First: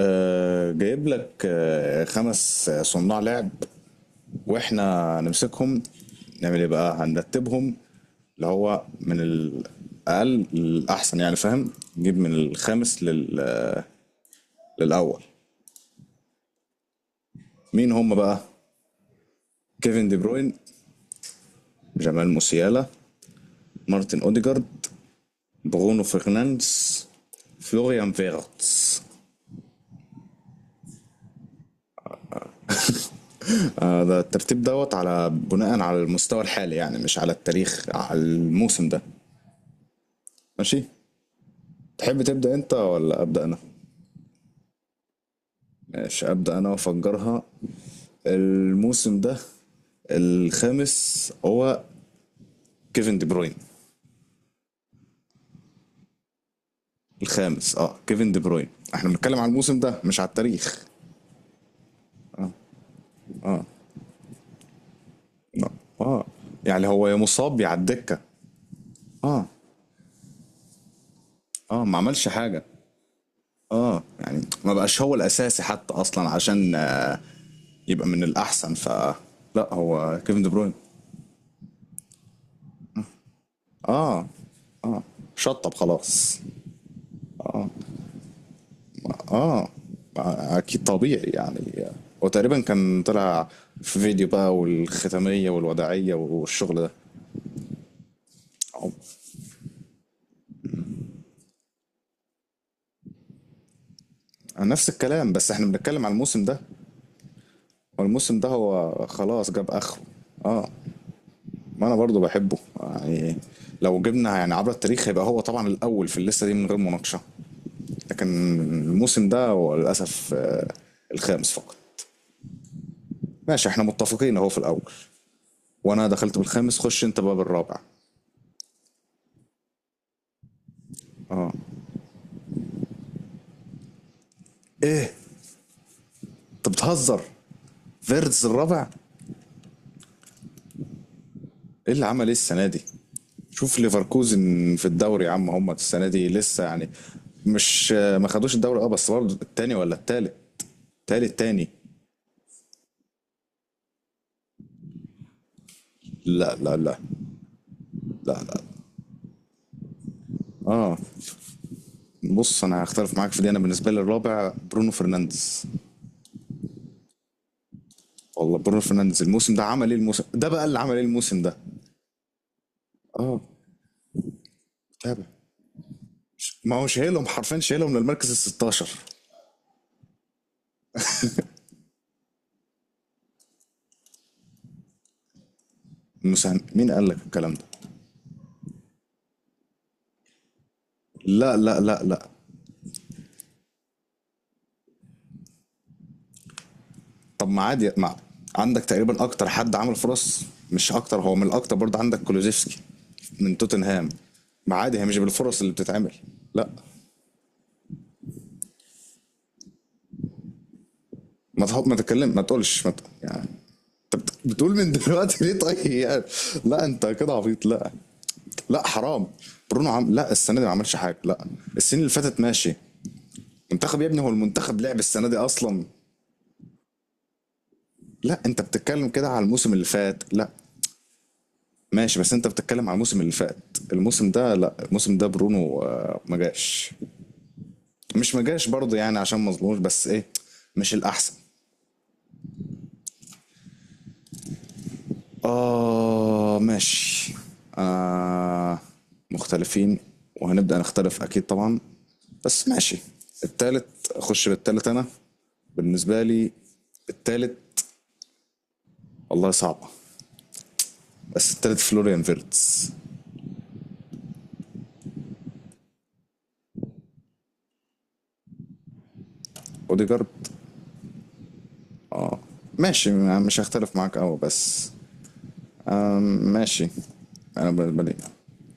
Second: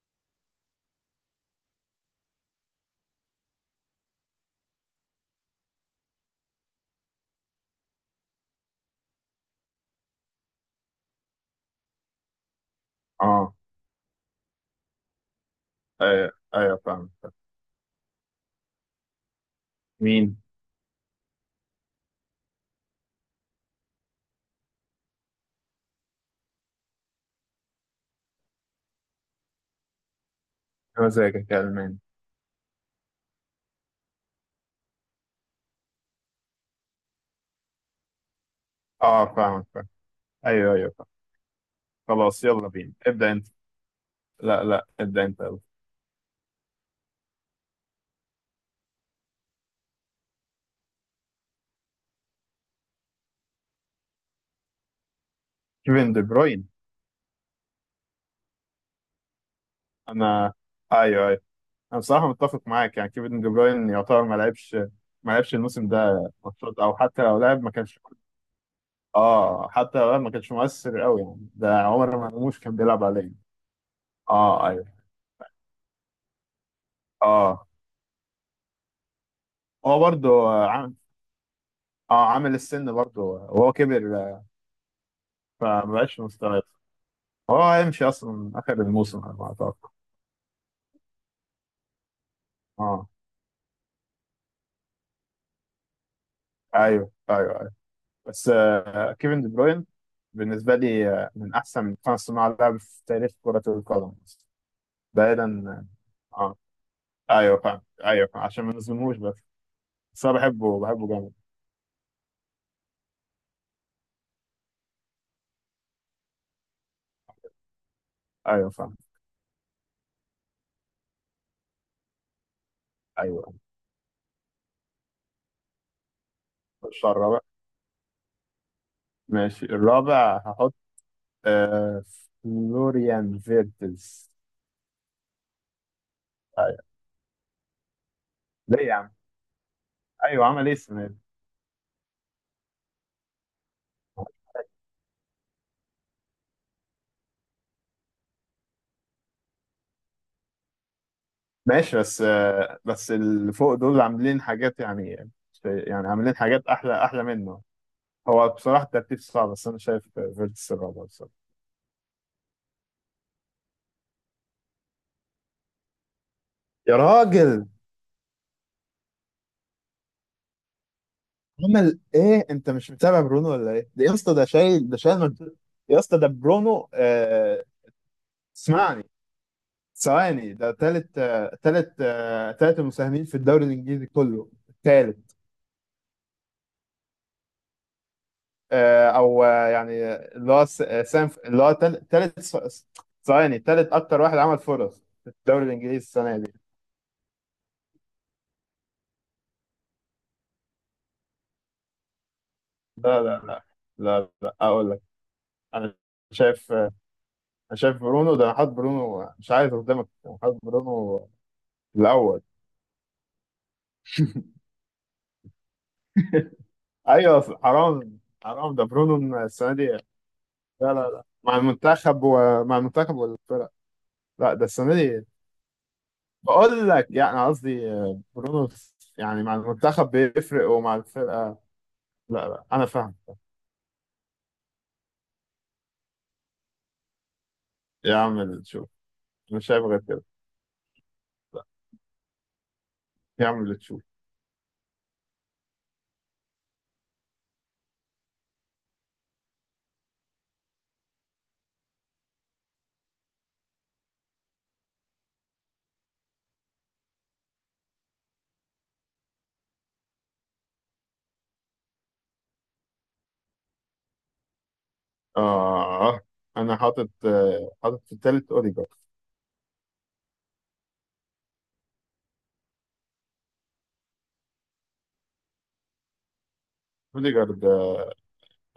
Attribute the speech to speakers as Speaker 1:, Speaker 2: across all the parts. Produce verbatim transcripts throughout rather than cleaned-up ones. Speaker 1: آه، جايب لك آه، خمس آه، صناع لعب. واحنا نمسكهم نعمل ايه بقى؟ هنرتبهم اللي هو من الاقل للاحسن يعني، فاهم؟ نجيب من الخامس لل...
Speaker 2: اه،
Speaker 1: آه، للاول.
Speaker 2: ايوه ايوه فاهم فاهم.
Speaker 1: مين هم بقى؟ كيفن دي
Speaker 2: مين؟
Speaker 1: بروين، جمال موسيالا، مارتن اوديجارد، برونو فرنانديز، فلوريان فيرتس.
Speaker 2: مزاجك يا الماني.
Speaker 1: آه، ده الترتيب دوت على بناء على المستوى الحالي، يعني مش على التاريخ، على الموسم ده.
Speaker 2: اه فاهم فاهم. ايوه
Speaker 1: ماشي،
Speaker 2: ايوه فاهم.
Speaker 1: تحب
Speaker 2: خلاص
Speaker 1: تبدأ
Speaker 2: يلا
Speaker 1: انت
Speaker 2: بينا،
Speaker 1: ولا
Speaker 2: ابدا
Speaker 1: أبدأ
Speaker 2: انت.
Speaker 1: انا؟
Speaker 2: لا لا، ابدا انت يلا.
Speaker 1: ماشي أبدأ انا وافجرها. الموسم ده الخامس هو كيفن دي بروين.
Speaker 2: كيفن دي بروين.
Speaker 1: الخامس اه كيفن دي بروين. احنا بنتكلم على الموسم ده مش على
Speaker 2: انا.
Speaker 1: التاريخ.
Speaker 2: ايوه ايوه. انا بصراحه متفق معاك، يعني كيفن دي بروين يعتبر ما لعبش. ما لعبش الموسم
Speaker 1: اه
Speaker 2: ده ماتشات،
Speaker 1: يعني
Speaker 2: او
Speaker 1: هو يا
Speaker 2: حتى لو
Speaker 1: مصاب
Speaker 2: لعب
Speaker 1: يا
Speaker 2: ما
Speaker 1: على
Speaker 2: كانش.
Speaker 1: الدكة. اه
Speaker 2: اه، حتى لو لعب ما كانش مؤثر قوي، يعني ده
Speaker 1: اه ما
Speaker 2: عمر
Speaker 1: عملش
Speaker 2: مرموش
Speaker 1: حاجة.
Speaker 2: كان بيلعب عليه.
Speaker 1: اه يعني
Speaker 2: اه
Speaker 1: ما
Speaker 2: ايوه.
Speaker 1: بقاش هو الأساسي حتى أصلا عشان آه،
Speaker 2: اه
Speaker 1: يبقى من الأحسن ف. لا
Speaker 2: هو
Speaker 1: هو
Speaker 2: برضه
Speaker 1: كيفن دي بروين
Speaker 2: عامل، اه عامل السن برضه وهو كبر.
Speaker 1: اه،
Speaker 2: آه،
Speaker 1: شطب
Speaker 2: فما بقاش
Speaker 1: خلاص.
Speaker 2: مستوى. هو هيمشي اصلا اخر الموسم على ما
Speaker 1: اه
Speaker 2: اتوقع.
Speaker 1: اكيد طبيعي يعني. وتقريبا كان
Speaker 2: اه
Speaker 1: طلع في فيديو بقى والختامية والوداعية والشغل ده.
Speaker 2: ايوه ايوه ايوه. بس
Speaker 1: أو-
Speaker 2: آه كيفن دي بروين بالنسبه لي آه من احسن خمس صناع لعب في تاريخ كره القدم.
Speaker 1: نفس الكلام بس احنا
Speaker 2: بعيدا
Speaker 1: بنتكلم على الموسم
Speaker 2: اه
Speaker 1: ده،
Speaker 2: ايوه فاهم، ايوه
Speaker 1: والموسم
Speaker 2: فاهم.
Speaker 1: ده
Speaker 2: عشان ما
Speaker 1: هو
Speaker 2: نظلمهوش بس.
Speaker 1: خلاص جاب اخره.
Speaker 2: بس انا
Speaker 1: اه
Speaker 2: بحبه، بحبه جامد.
Speaker 1: ما انا برضو بحبه يعني. لو جبنا يعني عبر التاريخ هيبقى هو طبعا الاول في الليسته دي من غير مناقشه، لكن
Speaker 2: ايوه فاهم.
Speaker 1: الموسم ده هو للاسف آه، الخامس فقط.
Speaker 2: ايوه
Speaker 1: ماشي احنا متفقين اهو في الاول. وانا دخلت بالخامس، خش
Speaker 2: الشهر
Speaker 1: انت بقى
Speaker 2: الرابع.
Speaker 1: بالرابع.
Speaker 2: ماشي الرابع هحط آه فلوريان فيرتز.
Speaker 1: ايه؟ انت
Speaker 2: ايوه.
Speaker 1: بتهزر؟ فيرتز
Speaker 2: ليه
Speaker 1: الرابع؟
Speaker 2: يا عم؟ ايوه عمل ايه السنه دي؟
Speaker 1: ايه اللي عمل ايه السنه دي؟ شوف ليفركوزن في الدوري يا عم. هم السنه دي لسه يعني، مش ما خدوش الدوري اه، بس برضه التاني ولا التالت، تالت تاني.
Speaker 2: ماشي، بس آه، بس اللي فوق دول عاملين حاجات، يعني يعني عاملين
Speaker 1: لا
Speaker 2: حاجات
Speaker 1: لا لا
Speaker 2: احلى احلى منه.
Speaker 1: لا
Speaker 2: هو
Speaker 1: لا.
Speaker 2: بصراحه الترتيب صعب، بس انا شايف فيرتس
Speaker 1: اه
Speaker 2: الرابع بصراحه.
Speaker 1: بص، انا هختلف معاك في دي. انا بالنسبه لي الرابع برونو فرنانديز.
Speaker 2: يا راجل،
Speaker 1: والله برونو فرنانديز الموسم ده عمل ايه؟ الموسم ده بقى اللي عمل ايه الموسم ده؟
Speaker 2: عمل ايه؟ انت مش متابع
Speaker 1: اه
Speaker 2: برونو ولا ايه؟ ده يا اسطى ده شايل، ده شايل
Speaker 1: تابع.
Speaker 2: مجد- يا اسطى ده
Speaker 1: ما هو
Speaker 2: برونو.
Speaker 1: شايلهم حرفيا،
Speaker 2: آه
Speaker 1: شايلهم للمركز ال ستاشر.
Speaker 2: اسمعني، ثواني، ده تالت آه تالت آه تالت المساهمين في الدوري الانجليزي كله. تالت
Speaker 1: المساهم مين قال لك الكلام ده؟
Speaker 2: آه، او آه، يعني اللي هو س- آه، سام،
Speaker 1: لا
Speaker 2: اللي هو
Speaker 1: لا لا
Speaker 2: تل-
Speaker 1: لا.
Speaker 2: تالت س- ثواني، تالت اكتر واحد عمل فرص في الدوري الانجليزي السنه دي.
Speaker 1: طب ما عادي، ما عندك تقريبا اكتر حد عمل فرص. مش اكتر هو من الاكتر، برضه عندك كولوزيفسكي
Speaker 2: لا لا
Speaker 1: من
Speaker 2: لا
Speaker 1: توتنهام.
Speaker 2: لا. لا،
Speaker 1: ما
Speaker 2: اقول
Speaker 1: عادي،
Speaker 2: لك.
Speaker 1: هي مش بالفرص اللي
Speaker 2: انا
Speaker 1: بتتعمل. لا،
Speaker 2: شايف آه، انا شايف برونو ده انا حاطط برونو، مش عايز قدامك، انا حاطط برونو
Speaker 1: ما تحط ما تتكلم
Speaker 2: الاول.
Speaker 1: ما تقولش ما ت... يعني. انت بت- بتقول من دلوقتي ليه طيب يعني؟ لا، انت كده
Speaker 2: ايوه
Speaker 1: عبيط لا.
Speaker 2: حرام، حرام ده
Speaker 1: لا حرام.
Speaker 2: برونو السنه دي،
Speaker 1: برونو
Speaker 2: لا.
Speaker 1: عم لا السنه دي ما
Speaker 2: لا
Speaker 1: عملش حاجه.
Speaker 2: لا،
Speaker 1: لا
Speaker 2: مع
Speaker 1: السنين اللي
Speaker 2: المنتخب،
Speaker 1: فاتت ماشي.
Speaker 2: ومع المنتخب والفرق.
Speaker 1: منتخب يا ابني، هو
Speaker 2: لا ده
Speaker 1: المنتخب
Speaker 2: السنه
Speaker 1: لعب
Speaker 2: دي،
Speaker 1: السنه دي اصلا؟
Speaker 2: بقول لك، يعني قصدي آه،
Speaker 1: لا انت
Speaker 2: برونو،
Speaker 1: بتتكلم كده
Speaker 2: يعني
Speaker 1: على
Speaker 2: مع
Speaker 1: الموسم اللي
Speaker 2: المنتخب
Speaker 1: فات. لا
Speaker 2: بيفرق ومع الفرقه.
Speaker 1: ماشي بس انت
Speaker 2: لا لا، انا
Speaker 1: بتتكلم على
Speaker 2: فاهم.
Speaker 1: الموسم اللي فات. الموسم ده لا، الموسم ده برونو آه، ما جاش.
Speaker 2: يا
Speaker 1: مش
Speaker 2: عم،
Speaker 1: ما
Speaker 2: اللي
Speaker 1: جاش
Speaker 2: تشوف.
Speaker 1: برضه يعني عشان
Speaker 2: مش
Speaker 1: مظلوموش
Speaker 2: شايف غير
Speaker 1: بس
Speaker 2: كده.
Speaker 1: ايه، مش الاحسن.
Speaker 2: لا، يا عم اللي تشوف.
Speaker 1: اه ماشي آه مختلفين. وهنبدأ نختلف اكيد طبعا، بس ماشي. التالت اخش بالتالت انا. بالنسبة لي التالت والله صعبة، بس التالت فلوريان فيرتس.
Speaker 2: آه أنا حاطط، آه، حاطط في التالت أوديجارد.
Speaker 1: اوديجارد ماشي، م- مش هختلف معاك قوي بس م- ماشي.
Speaker 2: أوديجارد ده
Speaker 1: انا بالنسبة لي،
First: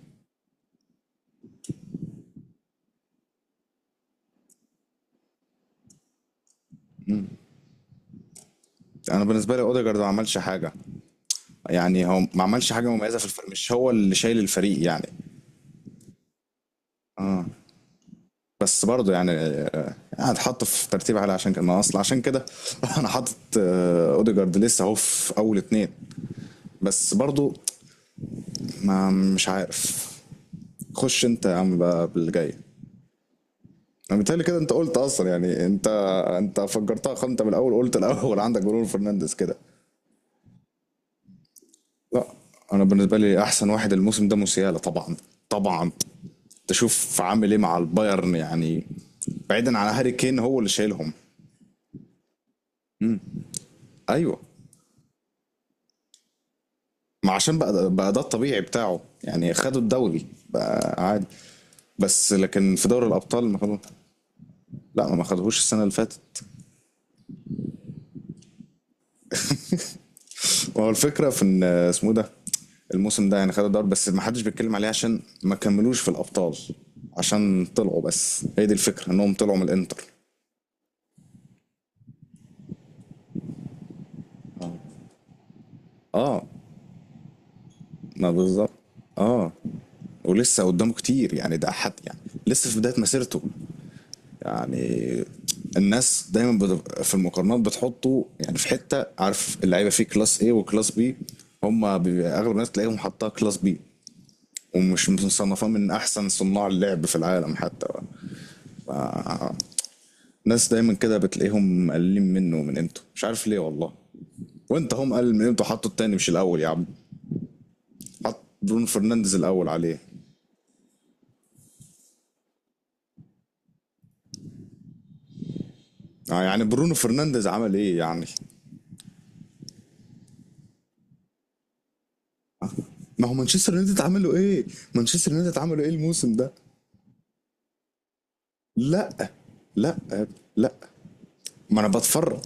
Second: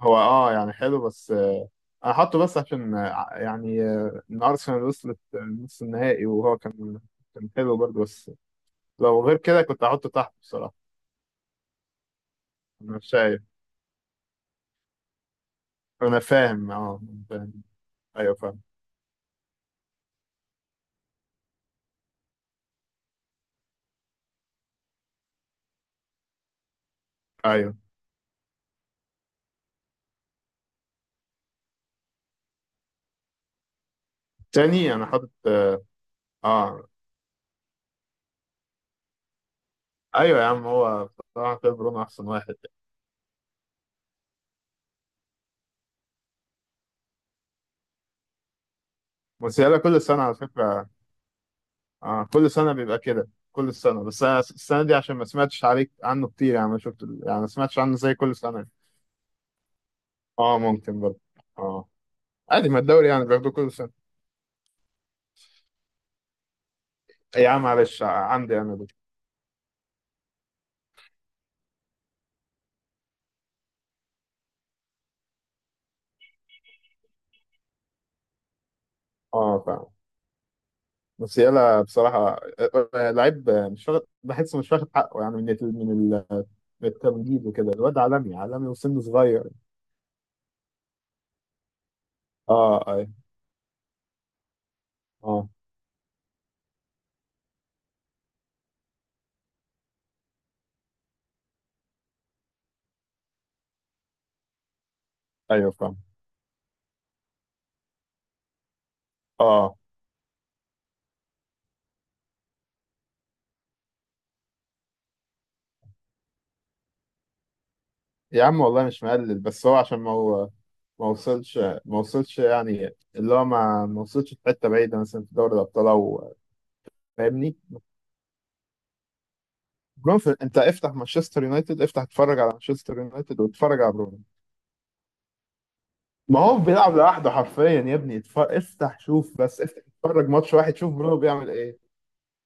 Speaker 2: هو آه يعني حلو، بس آه أنا حاطه بس عشان آه، يعني آه، إن أرسنال وصلت آه، نص النهائي، وهو كان كان حلو برضه. بس
Speaker 1: انا
Speaker 2: لو غير
Speaker 1: بالنسبه لي
Speaker 2: كده كنت
Speaker 1: اوديجارد ما
Speaker 2: هحطه تحت
Speaker 1: عملش حاجه.
Speaker 2: بصراحة.
Speaker 1: يعني هو ما عملش حاجه
Speaker 2: أنا مش
Speaker 1: مميزه في
Speaker 2: شايف.
Speaker 1: الفريق، مش هو اللي شايل الفريق يعني.
Speaker 2: أنا فاهم آه فاهم. أيوه فاهم.
Speaker 1: بس برضه يعني آه، يعني اتحط في ترتيب عالي عشان كده، ما اصل عشان كده انا حاطط آه، اوديجارد لسه اهو في اول اتنين. بس برضه،
Speaker 2: أيوه
Speaker 1: ما مش عارف. خش انت يا عم بقى بالجاي. انا بالتالي كده انت
Speaker 2: تاني،
Speaker 1: قلت
Speaker 2: أنا
Speaker 1: اصلا
Speaker 2: حاطط
Speaker 1: يعني
Speaker 2: آه
Speaker 1: انت، انت
Speaker 2: آه،
Speaker 1: فجرتها خالص. انت من الاول قلت الاول عندك برونو فرنانديز كده.
Speaker 2: أيوه يا عم، هو بصراحة كده برونو
Speaker 1: لا،
Speaker 2: أحسن واحد.
Speaker 1: انا بالنسبه لي احسن واحد الموسم ده موسيالا طبعا، طبعا. تشوف عامل ايه مع البايرن يعني، بعيدا
Speaker 2: موسيالا
Speaker 1: عن
Speaker 2: كل
Speaker 1: هاري
Speaker 2: سنة على
Speaker 1: كين، هو اللي
Speaker 2: فكرة.
Speaker 1: شايلهم.
Speaker 2: اه كل سنة بيبقى كده كل السنة، بس
Speaker 1: ايوه،
Speaker 2: أنا السنة دي عشان ما سمعتش عليك عنه كتير، يعني ما شفت،
Speaker 1: ما
Speaker 2: يعني ما
Speaker 1: عشان بقى
Speaker 2: سمعتش
Speaker 1: ده-
Speaker 2: عنه
Speaker 1: بقى
Speaker 2: زي
Speaker 1: ده
Speaker 2: كل سنة
Speaker 1: الطبيعي
Speaker 2: يعني.
Speaker 1: بتاعه يعني، خدوا الدوري
Speaker 2: اه
Speaker 1: بقى
Speaker 2: ممكن برضه.
Speaker 1: عادي.
Speaker 2: اه
Speaker 1: بس
Speaker 2: عادي،
Speaker 1: لكن
Speaker 2: ما
Speaker 1: في دوري
Speaker 2: الدوري يعني
Speaker 1: الابطال
Speaker 2: بياخدوه
Speaker 1: ما
Speaker 2: كل
Speaker 1: خدوا.
Speaker 2: سنة.
Speaker 1: لا ما خدوهوش السنه اللي فاتت.
Speaker 2: إيه يا عم؟ معلش، عندي أنا دي.
Speaker 1: هو الفكره في ان اسمه إيه ده، الموسم ده يعني خدوا الدوري بس ما حدش بيتكلم عليه عشان ما كملوش في الابطال. عشان طلعوا بس، هي دي الفكره انهم طلعوا
Speaker 2: اه
Speaker 1: من
Speaker 2: فاهم.
Speaker 1: الانتر.
Speaker 2: بس يلا بصراحة، آه، آه، لعيب آه، مش واخد بحسه مش واخد حقه، يعني من ال- من
Speaker 1: اه،
Speaker 2: ال- من التمجيد وكده. الواد
Speaker 1: ما
Speaker 2: عالمي عالمي
Speaker 1: بالظبط.
Speaker 2: وسنه صغير.
Speaker 1: اه، ولسه قدامه كتير يعني، ده حد يعني لسه في
Speaker 2: اه
Speaker 1: بدايه
Speaker 2: اي.
Speaker 1: مسيرته يعني.
Speaker 2: اه
Speaker 1: الناس دايما بت- في المقارنات بتحطه يعني في حته، عارف اللعيبه فيه كلاس ايه وكلاس بي؟ هم بيبقى اغلب الناس تلاقيهم حاطها كلاس بي. ومش مصنفاه
Speaker 2: ايوه
Speaker 1: من
Speaker 2: فاهم.
Speaker 1: احسن صناع اللعب في العالم حتى.
Speaker 2: اه
Speaker 1: الناس دايما كده بتلاقيهم مقللين منه ومن قيمته، مش عارف ليه والله. وانت هم قلل من قيمته حطه التاني مش الاول يا عم. حط
Speaker 2: يا عم، والله
Speaker 1: برونو
Speaker 2: مش
Speaker 1: فرنانديز
Speaker 2: مقلل، بس
Speaker 1: الاول
Speaker 2: هو
Speaker 1: عليه؟
Speaker 2: عشان ما هو، ما وصلش، ما وصلش يعني، اللي هو ما ما وصلش في حته بعيده، مثلا في دوري الابطال او،
Speaker 1: آه يعني برونو فرنانديز
Speaker 2: فاهمني.
Speaker 1: عمل ايه يعني؟
Speaker 2: برونو في... انت افتح مانشستر يونايتد، افتح اتفرج على مانشستر
Speaker 1: ما هو
Speaker 2: يونايتد
Speaker 1: مانشستر
Speaker 2: واتفرج على
Speaker 1: يونايتد
Speaker 2: برونو.
Speaker 1: عملوا ايه؟ مانشستر يونايتد عملوا ايه الموسم
Speaker 2: ما
Speaker 1: ده؟
Speaker 2: هو بيلعب لوحده حرفيا يا ابني. اتف... افتح
Speaker 1: لا
Speaker 2: شوف، بس افتح
Speaker 1: لا يا
Speaker 2: اتفرج
Speaker 1: ابني،
Speaker 2: ماتش
Speaker 1: لا.
Speaker 2: واحد، شوف برونو بيعمل ايه.
Speaker 1: ما انا بتفرج.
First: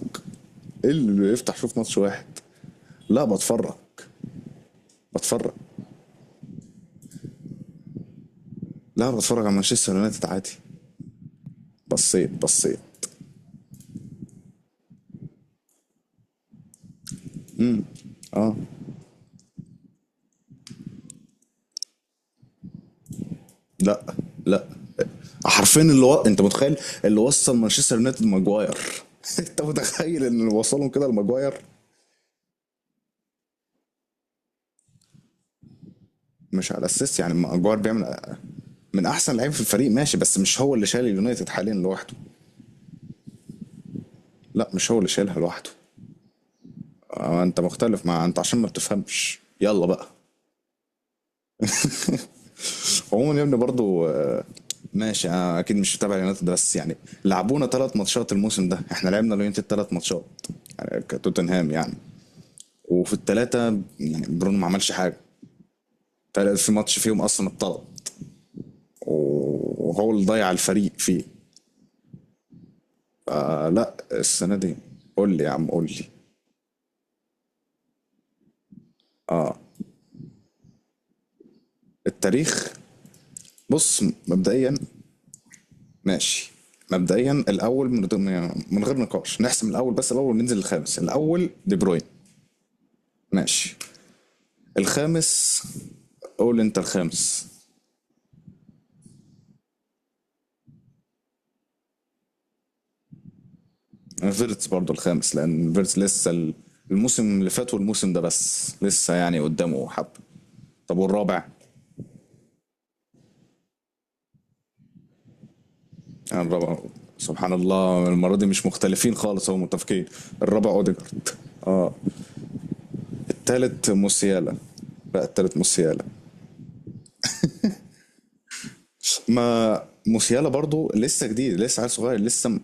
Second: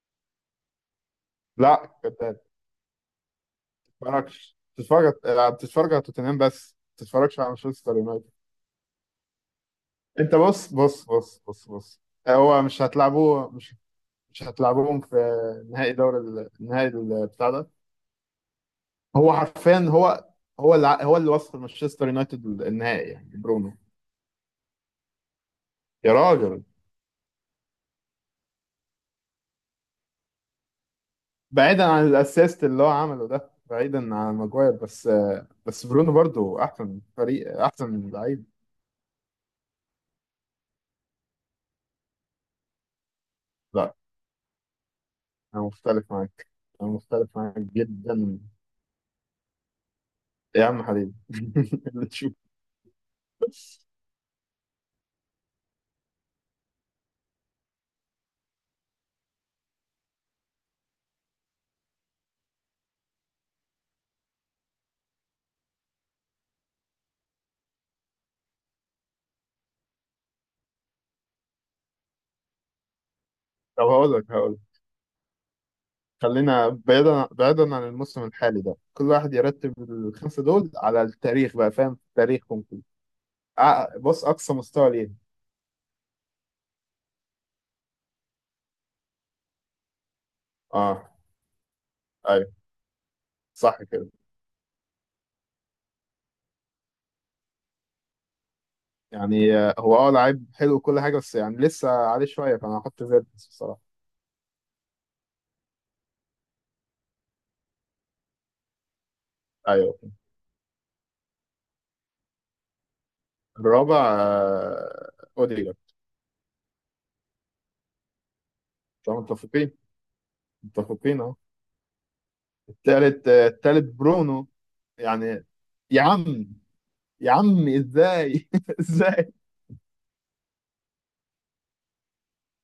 Speaker 1: ايه اللي يفتح شوف ماتش
Speaker 2: لا انت
Speaker 1: واحد؟
Speaker 2: ما
Speaker 1: لا بتفرج
Speaker 2: بتتفرجش، بتتفرج. لا،
Speaker 1: بتفرج
Speaker 2: بتتفرج على توتنهام بس، ما بتتفرجش على مانشستر يونايتد.
Speaker 1: لا، بتفرج على مانشستر يونايتد
Speaker 2: انت
Speaker 1: عادي.
Speaker 2: بص بص بص بص بص.
Speaker 1: بصيت
Speaker 2: هو
Speaker 1: بصيت.
Speaker 2: مش هتلعبوه مش مش هتلعبهم في نهائي دوري ال- النهائي ال- بتاع ده.
Speaker 1: اه.
Speaker 2: هو حرفيا، هو هو اللي هو اللي وصل مانشستر يونايتد النهائي يعني برونو.
Speaker 1: لا لا حرفيا، اللي
Speaker 2: يا
Speaker 1: و... انت
Speaker 2: راجل،
Speaker 1: متخيل اللي وصل مانشستر يونايتد ماجواير؟ انت متخيل ان اللي وصلهم كده لماجواير؟
Speaker 2: بعيدا عن الاسيست اللي هو عمله ده، بعيدا عن ماجواير، بس بس برونو برضو
Speaker 1: مش على
Speaker 2: احسن
Speaker 1: اساس يعني
Speaker 2: فريق،
Speaker 1: ماجواير
Speaker 2: احسن
Speaker 1: بيعمل.
Speaker 2: لعيب.
Speaker 1: من احسن لعيب في الفريق ماشي، بس مش هو اللي شايل اليونايتد حاليا لوحده.
Speaker 2: لا،
Speaker 1: لا مش هو اللي شايلها
Speaker 2: انا
Speaker 1: لوحده.
Speaker 2: مختلف معاك، انا مختلف
Speaker 1: آه،
Speaker 2: معاك
Speaker 1: انت مختلف مع انت
Speaker 2: جدا.
Speaker 1: عشان ما بتفهمش يلا بقى.
Speaker 2: يا عم حبيبي، اللي تشوف.
Speaker 1: عموما يا ابني برضو آه، ماشي انا اكيد مش متابع اليونايتد ده، بس يعني لعبونا ثلاث ماتشات الموسم ده. احنا لعبنا اليونايتد ثلاث ماتشات يعني، كتوتنهام يعني. وفي الثلاثه يعني برونو ما عملش حاجه. تل- في ماتش فيهم اصلا اتطرد، وهو اللي ضيع الفريق فيه.
Speaker 2: طب
Speaker 1: فلا
Speaker 2: هقول لك، هقول
Speaker 1: السنه
Speaker 2: لك.
Speaker 1: دي. قول لي يا عم قول لي.
Speaker 2: خلينا بعيدا، بعيدا عن الموسم الحالي ده، كل واحد يرتب الخمسة دول على التاريخ بقى، فاهم تاريخهم
Speaker 1: التاريخ.
Speaker 2: كله. ع-
Speaker 1: بص
Speaker 2: بص أقصى
Speaker 1: مبدئيا،
Speaker 2: مستوى ليه.
Speaker 1: ماشي. مبدئيا الاول من من غير نقاش نحسم الاول بس. الاول وننزل الخامس.
Speaker 2: اه
Speaker 1: الاول دي بروين.
Speaker 2: أيوه،
Speaker 1: ماشي.
Speaker 2: صح كده.
Speaker 1: الخامس، قول انت الخامس.
Speaker 2: يعني آه، هو اه لعيب حلو وكل حاجة، بس يعني لسه عليه شوية، فأنا هحط فيرتس بصراحة.
Speaker 1: فيرتس برضو الخامس لان فيرتس لسه ال- الموسم اللي فات والموسم ده بس لسه يعني قدامه
Speaker 2: أيوه
Speaker 1: حب. طب والرابع؟
Speaker 2: الرابع آه، أوديجارد.
Speaker 1: يعني الرابع، سبحان الله المرة دي مش مختلفين
Speaker 2: طبعا
Speaker 1: خالص هو
Speaker 2: متفقين.
Speaker 1: متفقين. الرابع
Speaker 2: متفقين
Speaker 1: اوديجارد.
Speaker 2: أهو. التالت آه، التالت
Speaker 1: التالت
Speaker 2: برونو،
Speaker 1: موسيالا. بقى
Speaker 2: يعني.
Speaker 1: التالت
Speaker 2: يا
Speaker 1: موسيالا.
Speaker 2: عم يا عم ازاي ازاي؟
Speaker 1: ما موسيالا برضو لسه جديد لسه عيل صغير لسه م-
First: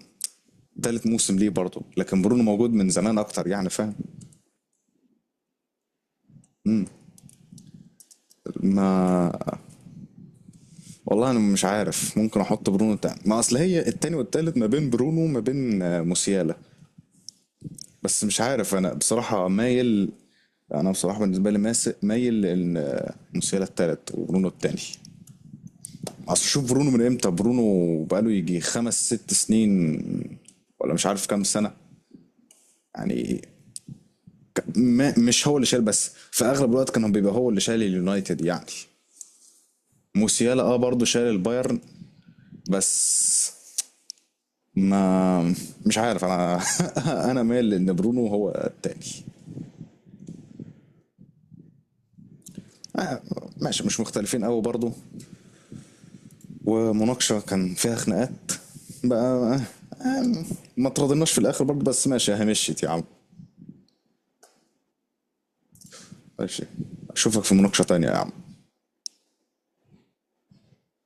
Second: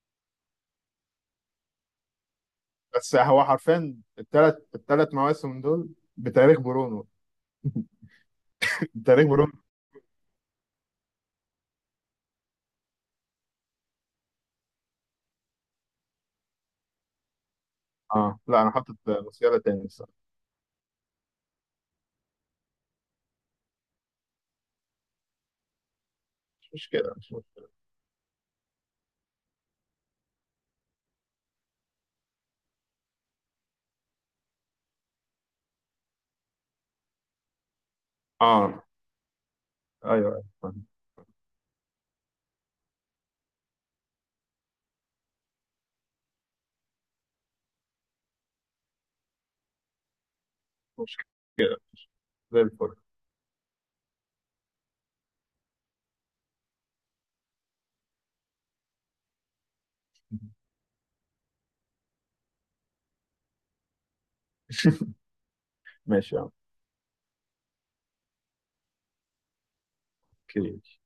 Speaker 1: تالت موسم ليه برضو، لكن برونو موجود من
Speaker 2: بس
Speaker 1: زمان
Speaker 2: هو
Speaker 1: اكتر يعني، فاهم؟
Speaker 2: حرفيا الثلاث الثلاث مواسم دول بتاريخ برونو.
Speaker 1: ما
Speaker 2: بتاريخ برونو.
Speaker 1: والله انا مش عارف ممكن احط برونو تاني. ما اصل هي التاني والتالت ما بين برونو ما بين آه، موسيالا، بس
Speaker 2: اه
Speaker 1: مش
Speaker 2: لا، انا
Speaker 1: عارف انا
Speaker 2: حاطط
Speaker 1: بصراحة
Speaker 2: موسيالا تاني
Speaker 1: مايل.
Speaker 2: الصراحه.
Speaker 1: انا بصراحة بالنسبة لي ماس- مايل لان آه، موسيالا التالت وبرونو التاني. اصل
Speaker 2: مش
Speaker 1: شوف برونو من
Speaker 2: مشكله،
Speaker 1: امتى،
Speaker 2: مش مشكله.
Speaker 1: برونو بقاله يجي خمس ست سنين، ولا مش عارف كام سنة يعني. ك- ما مش هو اللي شايل بس في اغلب الوقت كان هو بيبقى هو اللي شايل اليونايتد يعني.
Speaker 2: اه ايوه ايوه
Speaker 1: موسيالا اه
Speaker 2: فاهم.
Speaker 1: برضه شايل البايرن. بس ما مش عارف انا. انا مايل لان برونو هو التاني.
Speaker 2: مش مشكله، زي الفل.
Speaker 1: آه، ماشي مش مختلفين قوي برضو. ومناقشه كان فيها خناقات بقى آه، ما ترضيناش في الاخر برضو بس ماشي هي مشيت يا عم.
Speaker 2: ماشي يا عم.
Speaker 1: ماشي. اشوفك في مناقشه تانية يا عم.
Speaker 2: اوكي.